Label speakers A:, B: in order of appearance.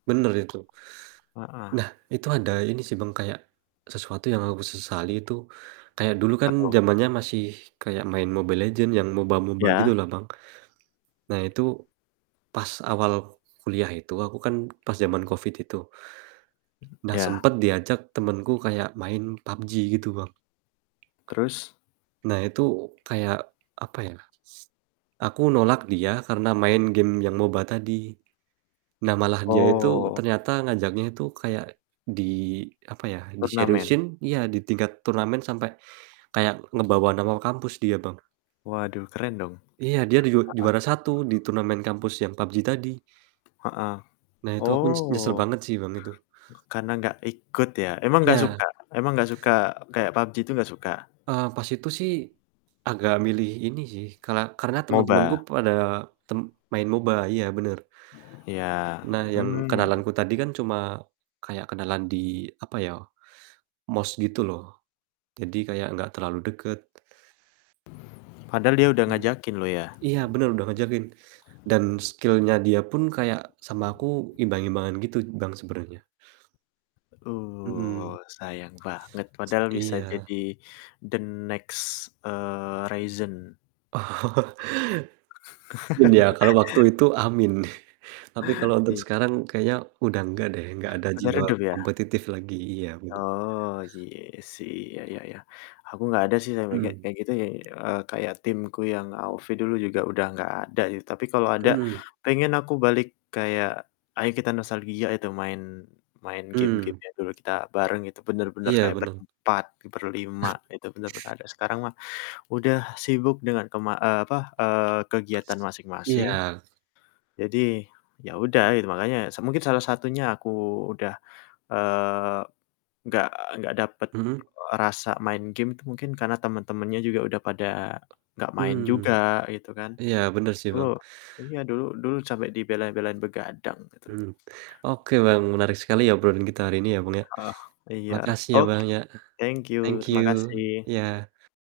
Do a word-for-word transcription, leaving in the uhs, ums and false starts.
A: Bener itu.
B: Heeh.
A: Nah, itu ada ini sih, Bang, kayak sesuatu yang aku sesali itu, kayak dulu
B: Apa
A: kan
B: tuh?
A: zamannya masih kayak main Mobile Legends yang moba-moba
B: Iya.
A: gitu lah, Bang. Nah, itu pas awal kuliah itu, aku kan pas zaman covid itu,
B: M
A: nah,
B: iya.
A: sempet diajak temenku kayak main pabji, gitu Bang.
B: Terus?
A: Nah, itu kayak, apa ya, s aku nolak dia karena main game yang moba tadi. Nah, malah dia itu
B: Oh.
A: ternyata ngajaknya itu kayak di apa ya,
B: Turnamen.
A: diseriusin iya, di tingkat turnamen sampai kayak ngebawa nama kampus dia, Bang.
B: Waduh, keren dong!
A: Iya, dia di ju
B: Heeh.
A: juara satu, di turnamen kampus yang pabji tadi.
B: Heeh.
A: Nah, itu aku nyes nyesel
B: Oh.
A: banget sih, Bang, itu.
B: Karena nggak ikut, ya? Emang nggak
A: Iya.
B: suka emang nggak suka, kayak Pabji itu, nggak suka?
A: Eee, pas itu sih, agak milih ini sih, kala karena temen-temenku
B: Moba.
A: pada tem main moba, iya, bener.
B: Iya,
A: Nah, yang
B: mmm.
A: kenalanku tadi kan cuma kayak kenalan di, apa ya, MOS gitu loh. Jadi, kayak enggak terlalu deket.
B: Padahal dia udah
A: Mhm.
B: ngajakin loh, ya?
A: Iya, bener udah ngajakin. Dan, skill-nya dia pun kayak sama aku imbang-imbangan gitu, Bang, sebenarnya.
B: Uh,
A: Mhm.
B: sayang banget, padahal bisa
A: Iya.
B: jadi the next, eee, Ryzen.
A: Iya, kalau waktu itu, amin. Tapi kalau untuk
B: I
A: sekarang kayaknya udah nggak deh, nggak ada
B: Udah
A: jiwa
B: redup, ya?
A: kompetitif lagi iya, bener.
B: Oh, iya sih, ya ya ya, aku nggak ada sih sampe kayak
A: Mhm.
B: kayak gitu, eee, kayak tim ku yang Aufi dulu juga udah nggak ada. Tapi kalau ada,
A: Mhm.
B: pengen aku balik kayak, "Ayo kita nostalgia itu main main game-game
A: Hmm.
B: yang dulu kita bareng." Itu bener-bener
A: Iya,
B: kaya
A: menang.
B: berempat, berlima, itu bener-bener ada, sekarang mah udah sibuk dengan ke ma eee, apa, eee, kegiatan masing-masing.
A: Iya.
B: Jadi, ya udah, i makanya, mungkin salah satunya aku udah, eee, nggak nggak dapet,
A: Mhm?
B: e rasa main game itu mungkin karena temen-temennya juga, udah pada gak main
A: Mhm.
B: juga, gitu kan.
A: Iya, bener sih,
B: Dulu
A: Bang.
B: iya, dulu dulu sampe dibela-belain begadang, gitu.
A: Mhm. Oke Bang, menarik sekali ya obrolan kita hari ini ya, Bang, ya.
B: Oh, iya.
A: Makasih ya, Bang,
B: Oke.
A: ya.
B: Thank
A: Thank
B: you. Terima
A: you.
B: kasih.
A: Iya.